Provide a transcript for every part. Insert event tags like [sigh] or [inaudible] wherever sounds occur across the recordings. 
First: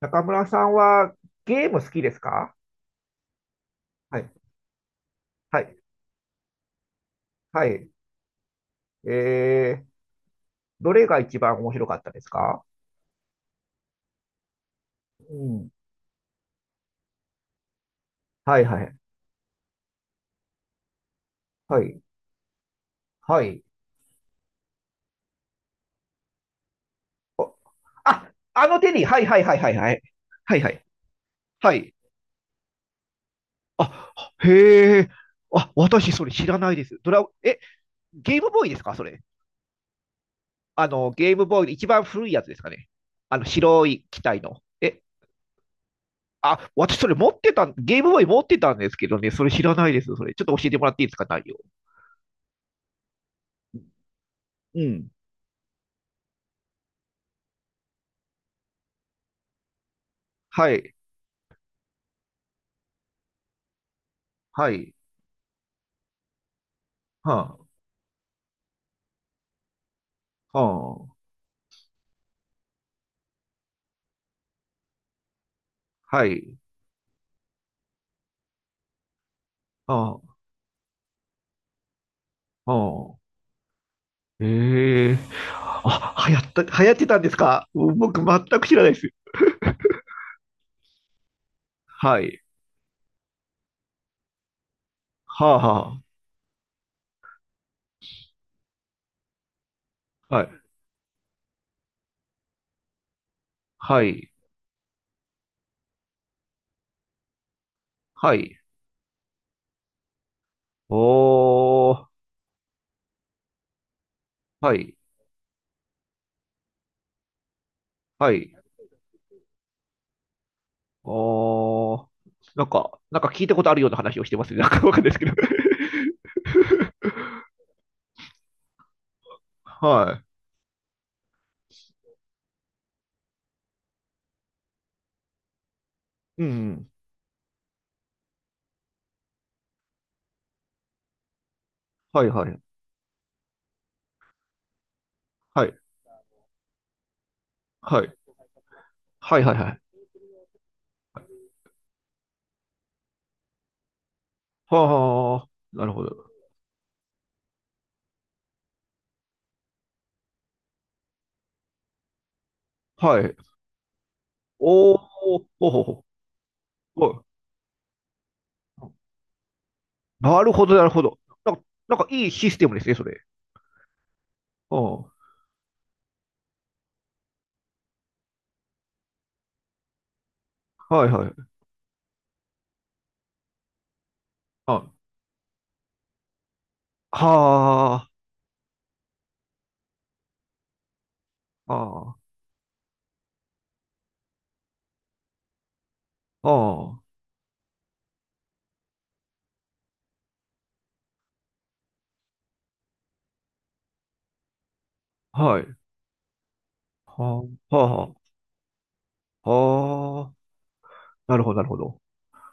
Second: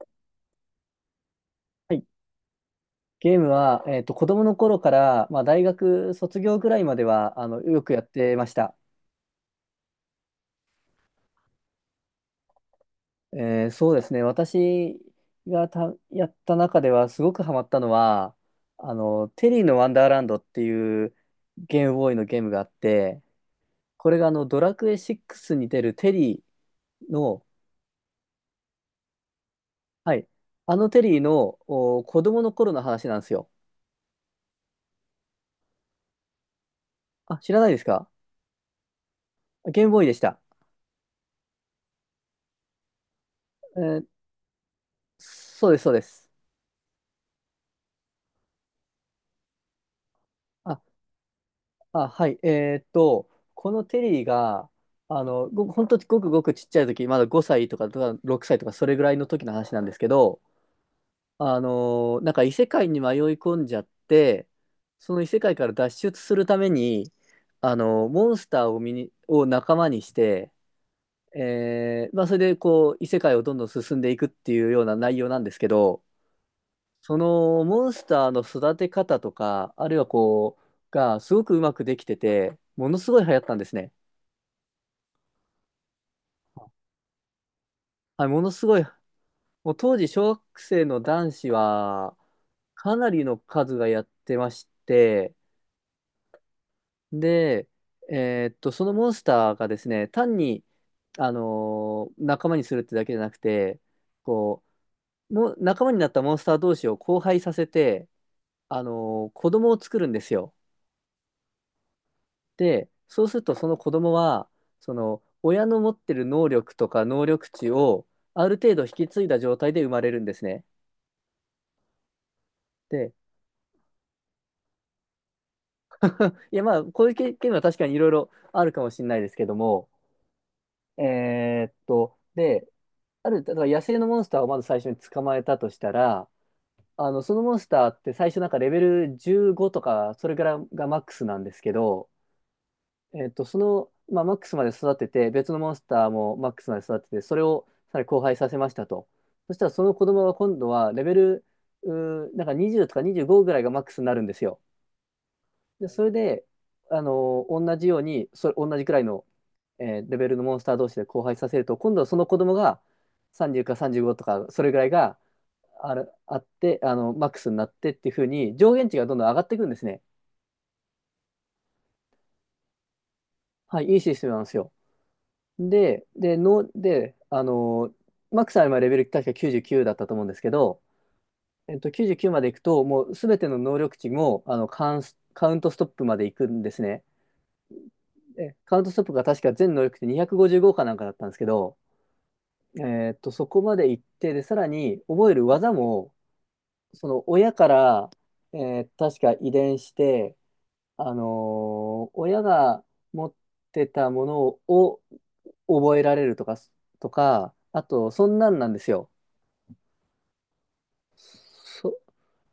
中村さんはゲーム好はきい。ですか？ゲームは、は子い。供の頃から、まあ、は大い。学卒業ぐらいまでは、はよい。くやってました。えー、どれが一番面白かったですか？そうですね。私うがん。た、やった中では、すごくハマったのは、はいはい。テリーのワンダーランドっていうはゲームい。ボーイのゲームがあって、はい。これがドラクエ6に出るテリーの、お、あ、あのテリー。はいはいはいはいはい。はい、はいはあい。のテリーの、はい。子供の頃の話なんですよ。あ、へえ。あ、私それ知らないです。ドラ、あ、知え、らないですか？ゲームボーイですかそれ。ゲームボーイでした。あの、ゲームボーイで一番古いやつですかね。あの、え白い機ー体の。え、そうです、そうです。あ、私それ持ってた、ゲームボーイ持ってたんですけどね、それ知らないです。それ。ちょっと教えてあもらっていいですか、内容。あ、はい。このテリーが、うん、本当ごくごくちっちゃい時、まだ5歳とか、6歳とか、それぐらいの時の話なんですけど、はい、あのなんか異世界に迷い込んじゃって、はい、その異世界から脱出するために、はモンスターをを仲間にして、あ、はまあ、それでこう、異世界をどんどん進んでいくっていうような内容なんですけど、あ、はい、そのモンスターの育て方とか、あるいははこう、がすごくうまくできてて、あ、ものすはあ。ごい流行ったんですね。ええ、あ、流行った、流行ってたんですか？僕はい、も全のくす知ごらい、ないです。もう当時小学生の男子ははい、かなりの数がやってまして、はあ、はで、そのモンスターがですね、あ、単はい、に、あの仲間にするってだけじゃなくて、はい、こう、もう仲間になったモンスター同士を交配させて、はい、子供を作るんですよ。おー、で、そうするとその子供は、はそい、の親の持ってる能力とか能力値をはあい、る程度引き継いだ状態で生まれるんですね。おー。なんか、で、なんか聞いたことあるような話をしてますね。なんかわかんないですけど。[laughs] いやまあ、こういう経験は確かにいろいろあるかもしれないですけども、はで、だから野生のモンスターをまず最初に捕まえたとしたら、い。うん。そのモンスターって最初なんかレベル15とか、それからがマックスなんですけど、はいはい。その、まあ、マックスまで育てて、別のはモンい。スターもマックスまで育てて、それをさはらにい。交配させましたと。はいはそいしたはらい。その子供は今度はレベル、うなんか20とか25ぐらいがマックスになるんですよ。はあ。なで、るほそれど。で、同じように、同じくらいの、レベルのモンスター同士で交配させると、今度はその子供がはい。30か35とか、それぐらいおー、がほうほうほあって、う。はい、マックスになってっていう風に、上限値がどんどん上がっていくんですね。なるほど、なるほど。なんか、なんかいいシステムですね、それ。はい、いいシステムなんですよ。うん。はで、マックスは今レベル確か99だったと思うんですけど、いはい。99まで行くと、もうすべての能力値も、あ、はカウントストップまで行くんですね。あ、はでカウントストップが確か全能力値255かなんかだったんですけど、あ、そこまで行って、で、さらに覚える技も、はその親から、え確か遺伝して、親が持ってたものをあ、はい。覚えられるとか、はあ、あと、はそんなんなんですよ。あ、はあ、なるほど、なるほそ、ど。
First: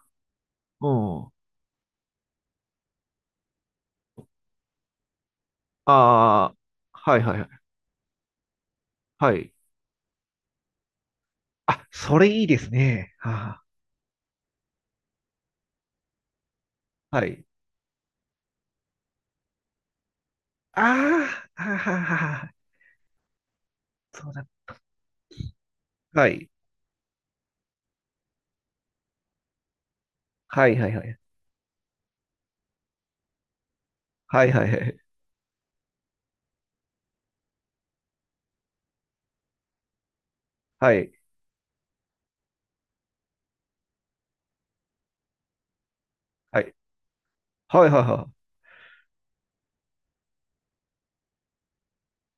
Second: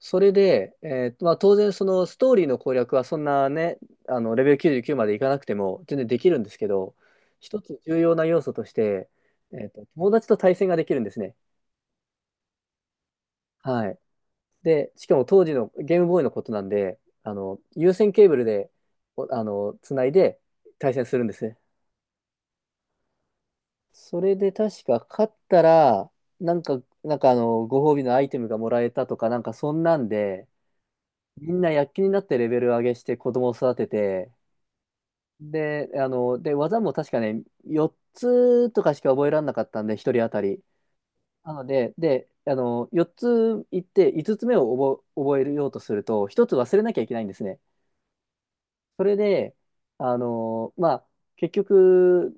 それで、うん。まあ、当然、そのストーリーの攻略はそんなね、レベル99までいかなくても全然できるんでああ、すけど、はいはいはい。一つ重要な要素として、はい。友達と対戦ができるんですね。あ、それいいですね。ははい。で、しかも当時のゲームボーイのことなんで、あ、はい。有線ケーブルで、おあの、つないであ対戦するんですね。あ、はあ、はあ、はあ、そそうれだ。で確か勝ったら、はい。なんか、ご褒美のアイテムがもらえたとか、なんかそんなんで、はいはいはい。みんな躍起になってレベル上げして子供を育てて、はいはいはい。で、あの、で、技も確かね、4つとかしか覚えられなかったんで、1人当たり。はい。なので、4つ行って、5つ目を覚えようとすると、1つはい。忘れなきゃいけないんですね。はいはいはい。それで、まあ、結局、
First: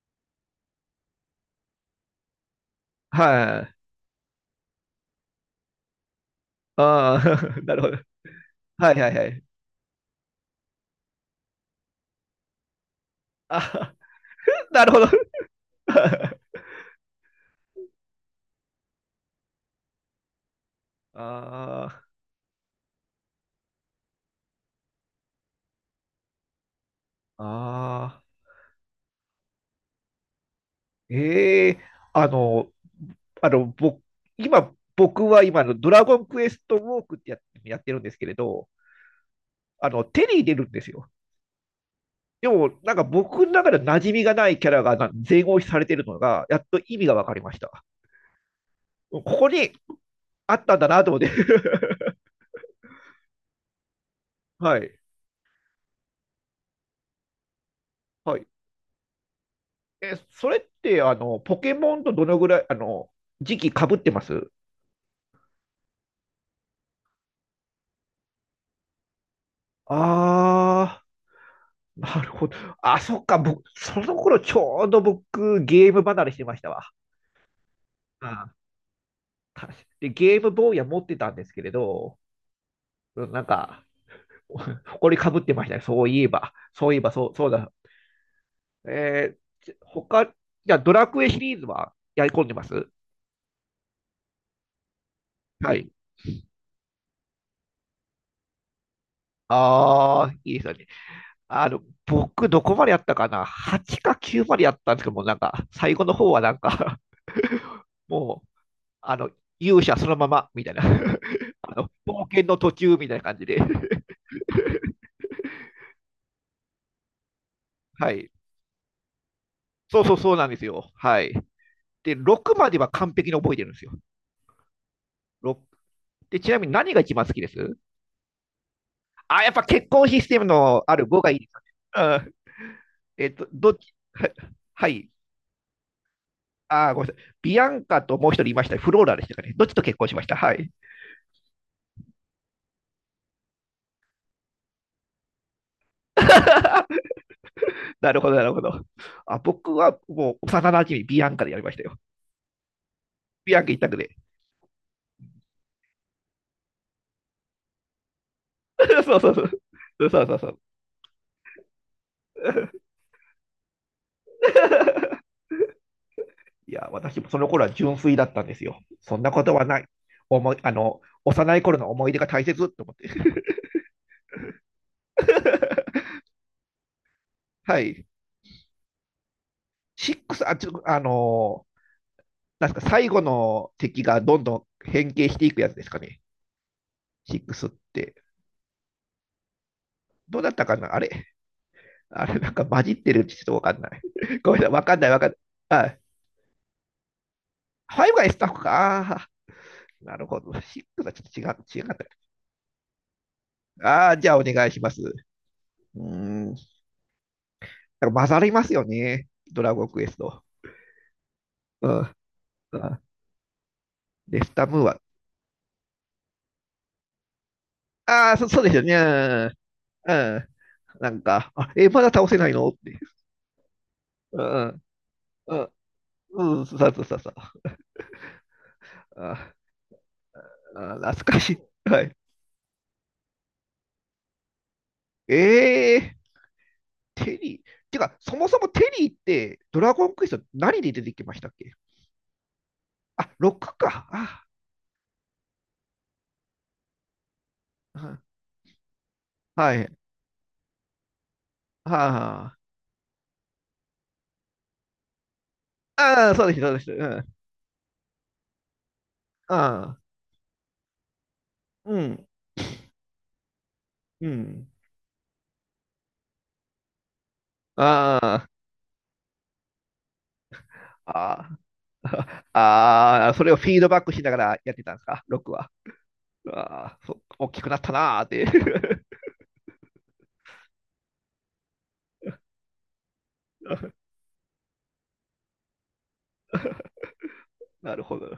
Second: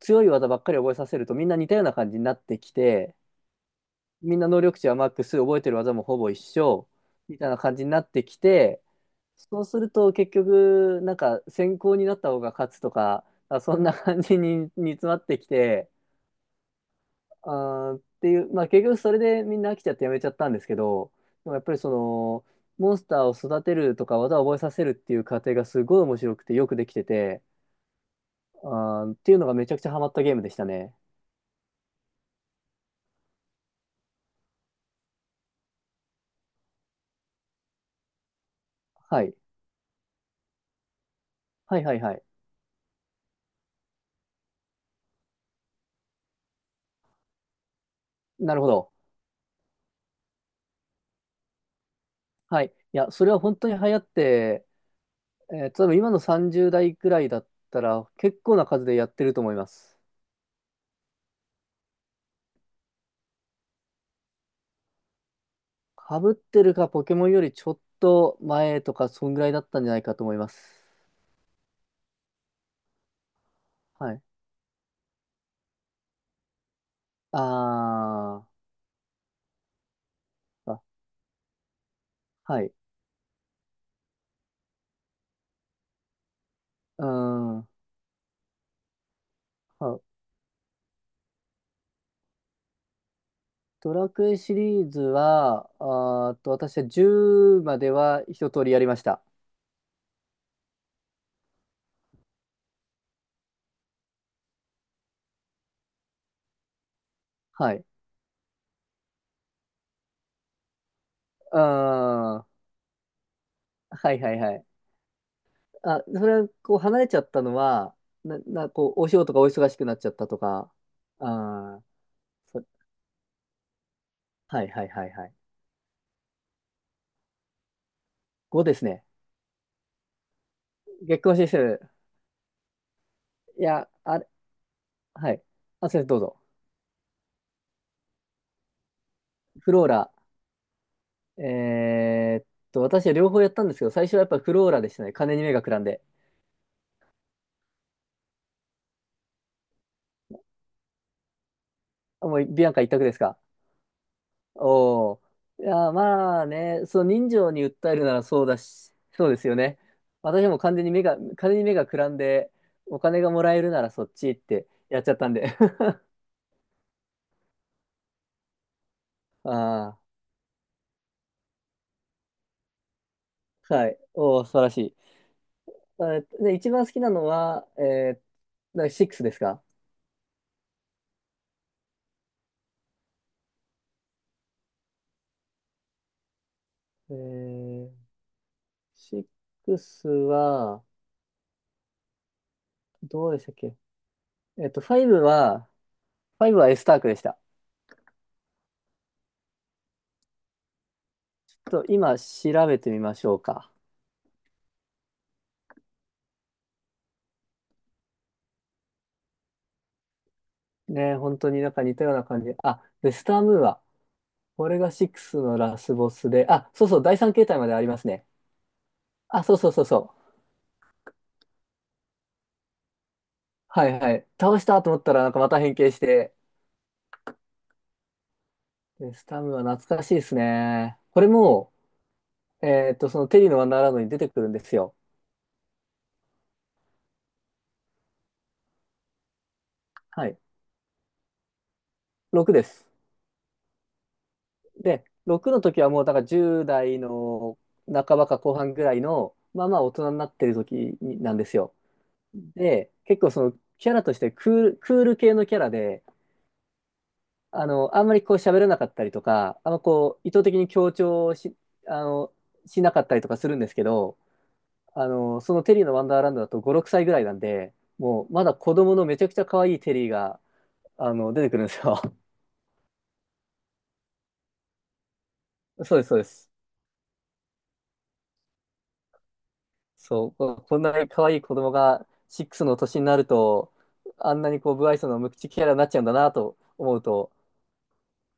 強い技ばっかり覚えさせると、みんな似たような感じになってきて、はい。みんな能力値はマックス、覚えてる技もほぼ一緒、ああ、みたいな [laughs] な感るじほにど。なってきて、はいはいはい。そうすると結局、なんか先行になった方が勝つとか、そんなあ、感じ [laughs] になる煮ほど。詰ま [laughs] ってきて、あーっていう、まあ結局それでみんな飽きちゃってやめちゃったんですけど、でもやっぱりあモンスターを育てるとか技を覚えさせるっていう過程がすごい面白くてよくできてて、あ、ああ、っていうのがめちゃくちゃハマったゲームでしたね。ええ、あの、あの、僕、今、僕は今のドラゴンクエストウォークって、や、やってるんですけれど、はい。あの、手に入れるんですよ。はいはいはい。でも、なんか僕の中で馴染みがないキャラがな全押しされてるのが、やっと意味が分かりました。なるほど。ここにあったんだなと思って。はい。いや、それは本当に流行っ [laughs] て、はい。例えば今の30代くらいだったらは結い。構な数でやってると思います。え、それって、あの、ポケモンとどのぐらい、あの、時期かぶってます？かぶってるか？ポケモンよりちょっと前とかそんぐらいだったんじゃないかと思います。ああー。なるほど。あ、そっか、僕、そはのい。頃ちょうど僕、ゲーム離れしてましたわ。あうん、で、ゲームボー、ーイあ、は持ってたんですけれど、はい。うん、なんか、埃かぶってましたね。そういえば、そういえうーば、そう、そうん。だ。えち、は他、じゃあドラクエシリーズはやり込んでます？ドラクエシリーズは、はい。あーっと、私は10までは一通りやりました。ああ、いいですよね。あの、僕、どこまでやったかな？ 8 か9までやったんですけども、なんか、最後の方はなんか は [laughs] い。も、あの、勇者そのままみたいな う [laughs] ーん。あの、冒険はの途中みたいな感じで、いはいはい。あ、それはこう離れちゃったのは、[laughs] はい。こう、お仕事がお忙しくなっそうちゃっそうたそうとなんですか、よ。はあい。ー、で、6そまでは完璧に覚えてるんですよ。はいはいはいはい。6で、ちなみに何が一番好きです5ですね。あ、やっぱ結婚システムのある月5が光いいで指すか数。ね。うん。えっと、いどっや、ち、[laughs] あれ、は、はい。はい。あ、先生どうぞ。あ、ごめんなさい。ビアンカともう一人いました。フローラでしたかね。どっフちとロー結婚ラ。しました？はい。えーっ私は両方やったんですけど、最初はやっぱフローラでしたね。金に目がくらんで。なるほど、なるほど。あ、僕はもう幼馴染ビアンカでやりましたよ。あ、もうビアンカ一択ですか？ビアンカ一択で。おお。いや、まあね、その人情に訴えるならそうだし、[laughs] そうそそううでそすよう。ね。そうそう私そう。も完全に目が、金に目がくらんで、[laughs] お金がもらえるならそっちってやっちゃったんで。いや、私もその頃は純粋だったんですよ。そんなこ [laughs] とはない。あ思い、あの、幼い頃の思い出が大切って思って。あ、はい。おー素晴らしい。[laughs] 一番好きなのは、はい。だから6ですか？シックス、あ、ちょ、あの、なんですか、最後の敵がどんどん変形していくやつですかね。え6っー、て。6どうだったかは、な、あれ。あれ、なんか混じってるっどうてでちょっしたとっわかけ？んない。[laughs] ごめんなさい、わかんない、5わかんは、ない。あ、エスタークでした。5が S タッフか。あー、なるほど。シックスはちょっちと違ょう、っ違と、かった。今、調べてみましょうか？ああー、じゃあお願いします。うーん。だから混ざりますよね。ドラゴンクエスト。ね、本当になんかう似たよん。うな感じ。あ、あ、ウェスタームーア。レスタこれムーがは、6のラスボスで、あ、そうそう、第3形態までありますね。ああ、そ、そうですよね。あ、そうそうそうそうん。う。うん、なんか、あ、え、まだ倒せないのって。はいはい。う倒したん。と思ったら、なんかまうたん。変形して、うん。そうそうそうそう。ウェスターあ、ムーア懐かしいですあ、ね。懐これかしも、い。はい。そのテリーのワンダーランドに出てくるんですよ。ええー、テリー。てか、そもそもテリーって、ドラゴンクはエスい。ト何で出てきましたっけ？6です。あ、クか。あ、で、6の時はもうだから10代のう半ん、ばか後半ぐらいの、まあはまあ大い。人になってる時になんですよ。うんはで、結構そのキャラとしてクール系のキャラあ、で、ああ、そうです、そうです。うん。あんまりこう喋らなかったりとか、あんまああ、こう意図的に強調し、うあん。の、しなかったりとかするんですけど、うん。そのテリーのワンダーランドだと5、6歳ぐらいなんで、あもうまあ、だ子供のめちゃくちゃ可愛いテリーが、出てあくるんですよ。あ、[laughs] ああ、それをフィードバックしながらやってたんですか、クは。[laughs] そうです、そうです。ああ、そ、大きくなったなーって。そう、ここんなに可愛い子供が6の年になると、[laughs] あんなにこう、無愛想の無口キャラになっちゃうんだなと思うと、なるほど。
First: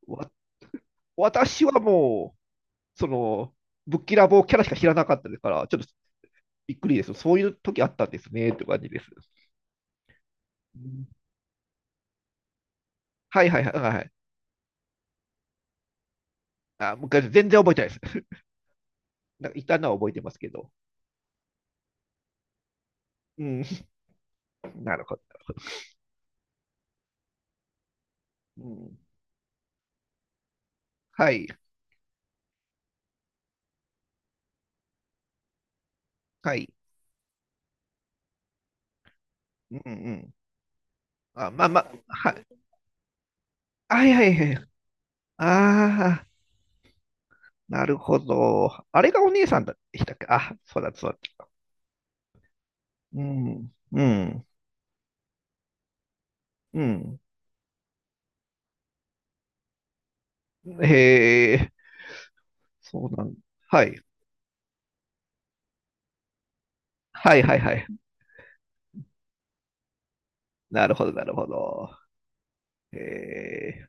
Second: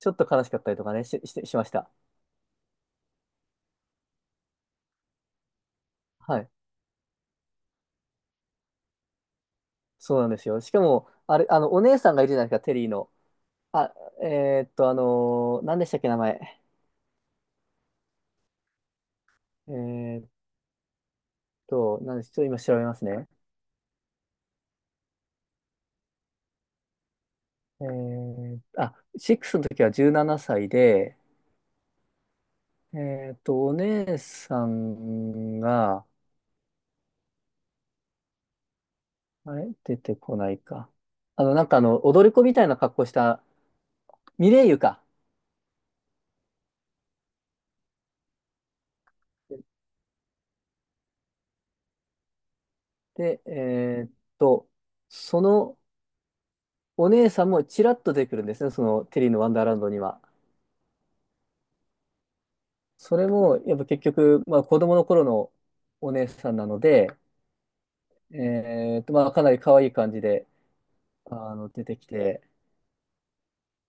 ちょっとわ、悲しかったりとかね、し私ましはた。もう、その、ぶっきらぼうキャラしか知らなかったですから、ちょっとはい。びっくりです。そういう時あったんですね、って感じです。そうなんですよ。しうかん、も、あれ、お姉さんがいるじゃないですか、テリーの。はいはいはいはあ、いはい。何でしたっけ、名前。あ、昔全然覚えてないです。[laughs] なんかいえたのは覚えてーっますけど。何でしょう、今調べますね。うん、なるほど。うあ、ん、6の時は17歳で、はい、お姉さんが、はい。あれうんう出てん。こないか。あ、まなあんかまあ、踊はり子い、みたいな格好した、はいはいはミレい。イユか。ああ、なるほど。あれがお姉さんでしたっけ？あ、そうだそうだ。うで、ん、うん。と、そのうおん。姉さんもちらっと出てくるんですね、そのテリーのワンダーランドには。へえ、そうそなれん。も、やっはぱい。結局、まあ子供の頃のお姉さんなので、はいはいはい。まあかなり可愛い感じで、なるほど、なるほ出ど。てきて、へえ、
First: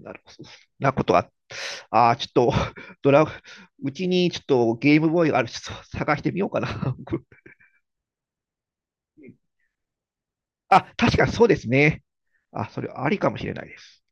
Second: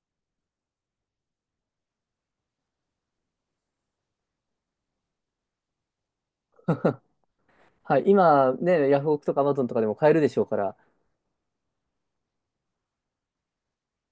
なるほど。なことが、ああ、ちょっと、[laughs] ドラ、うちにちょっとゲームボーイがある、ちょっと探してみようかな。[laughs] はい、今ね、ヤフオクとかアマゾンとかでも買えるでしょうから、あ、確かにそうですね。あ、それありかもしれないです。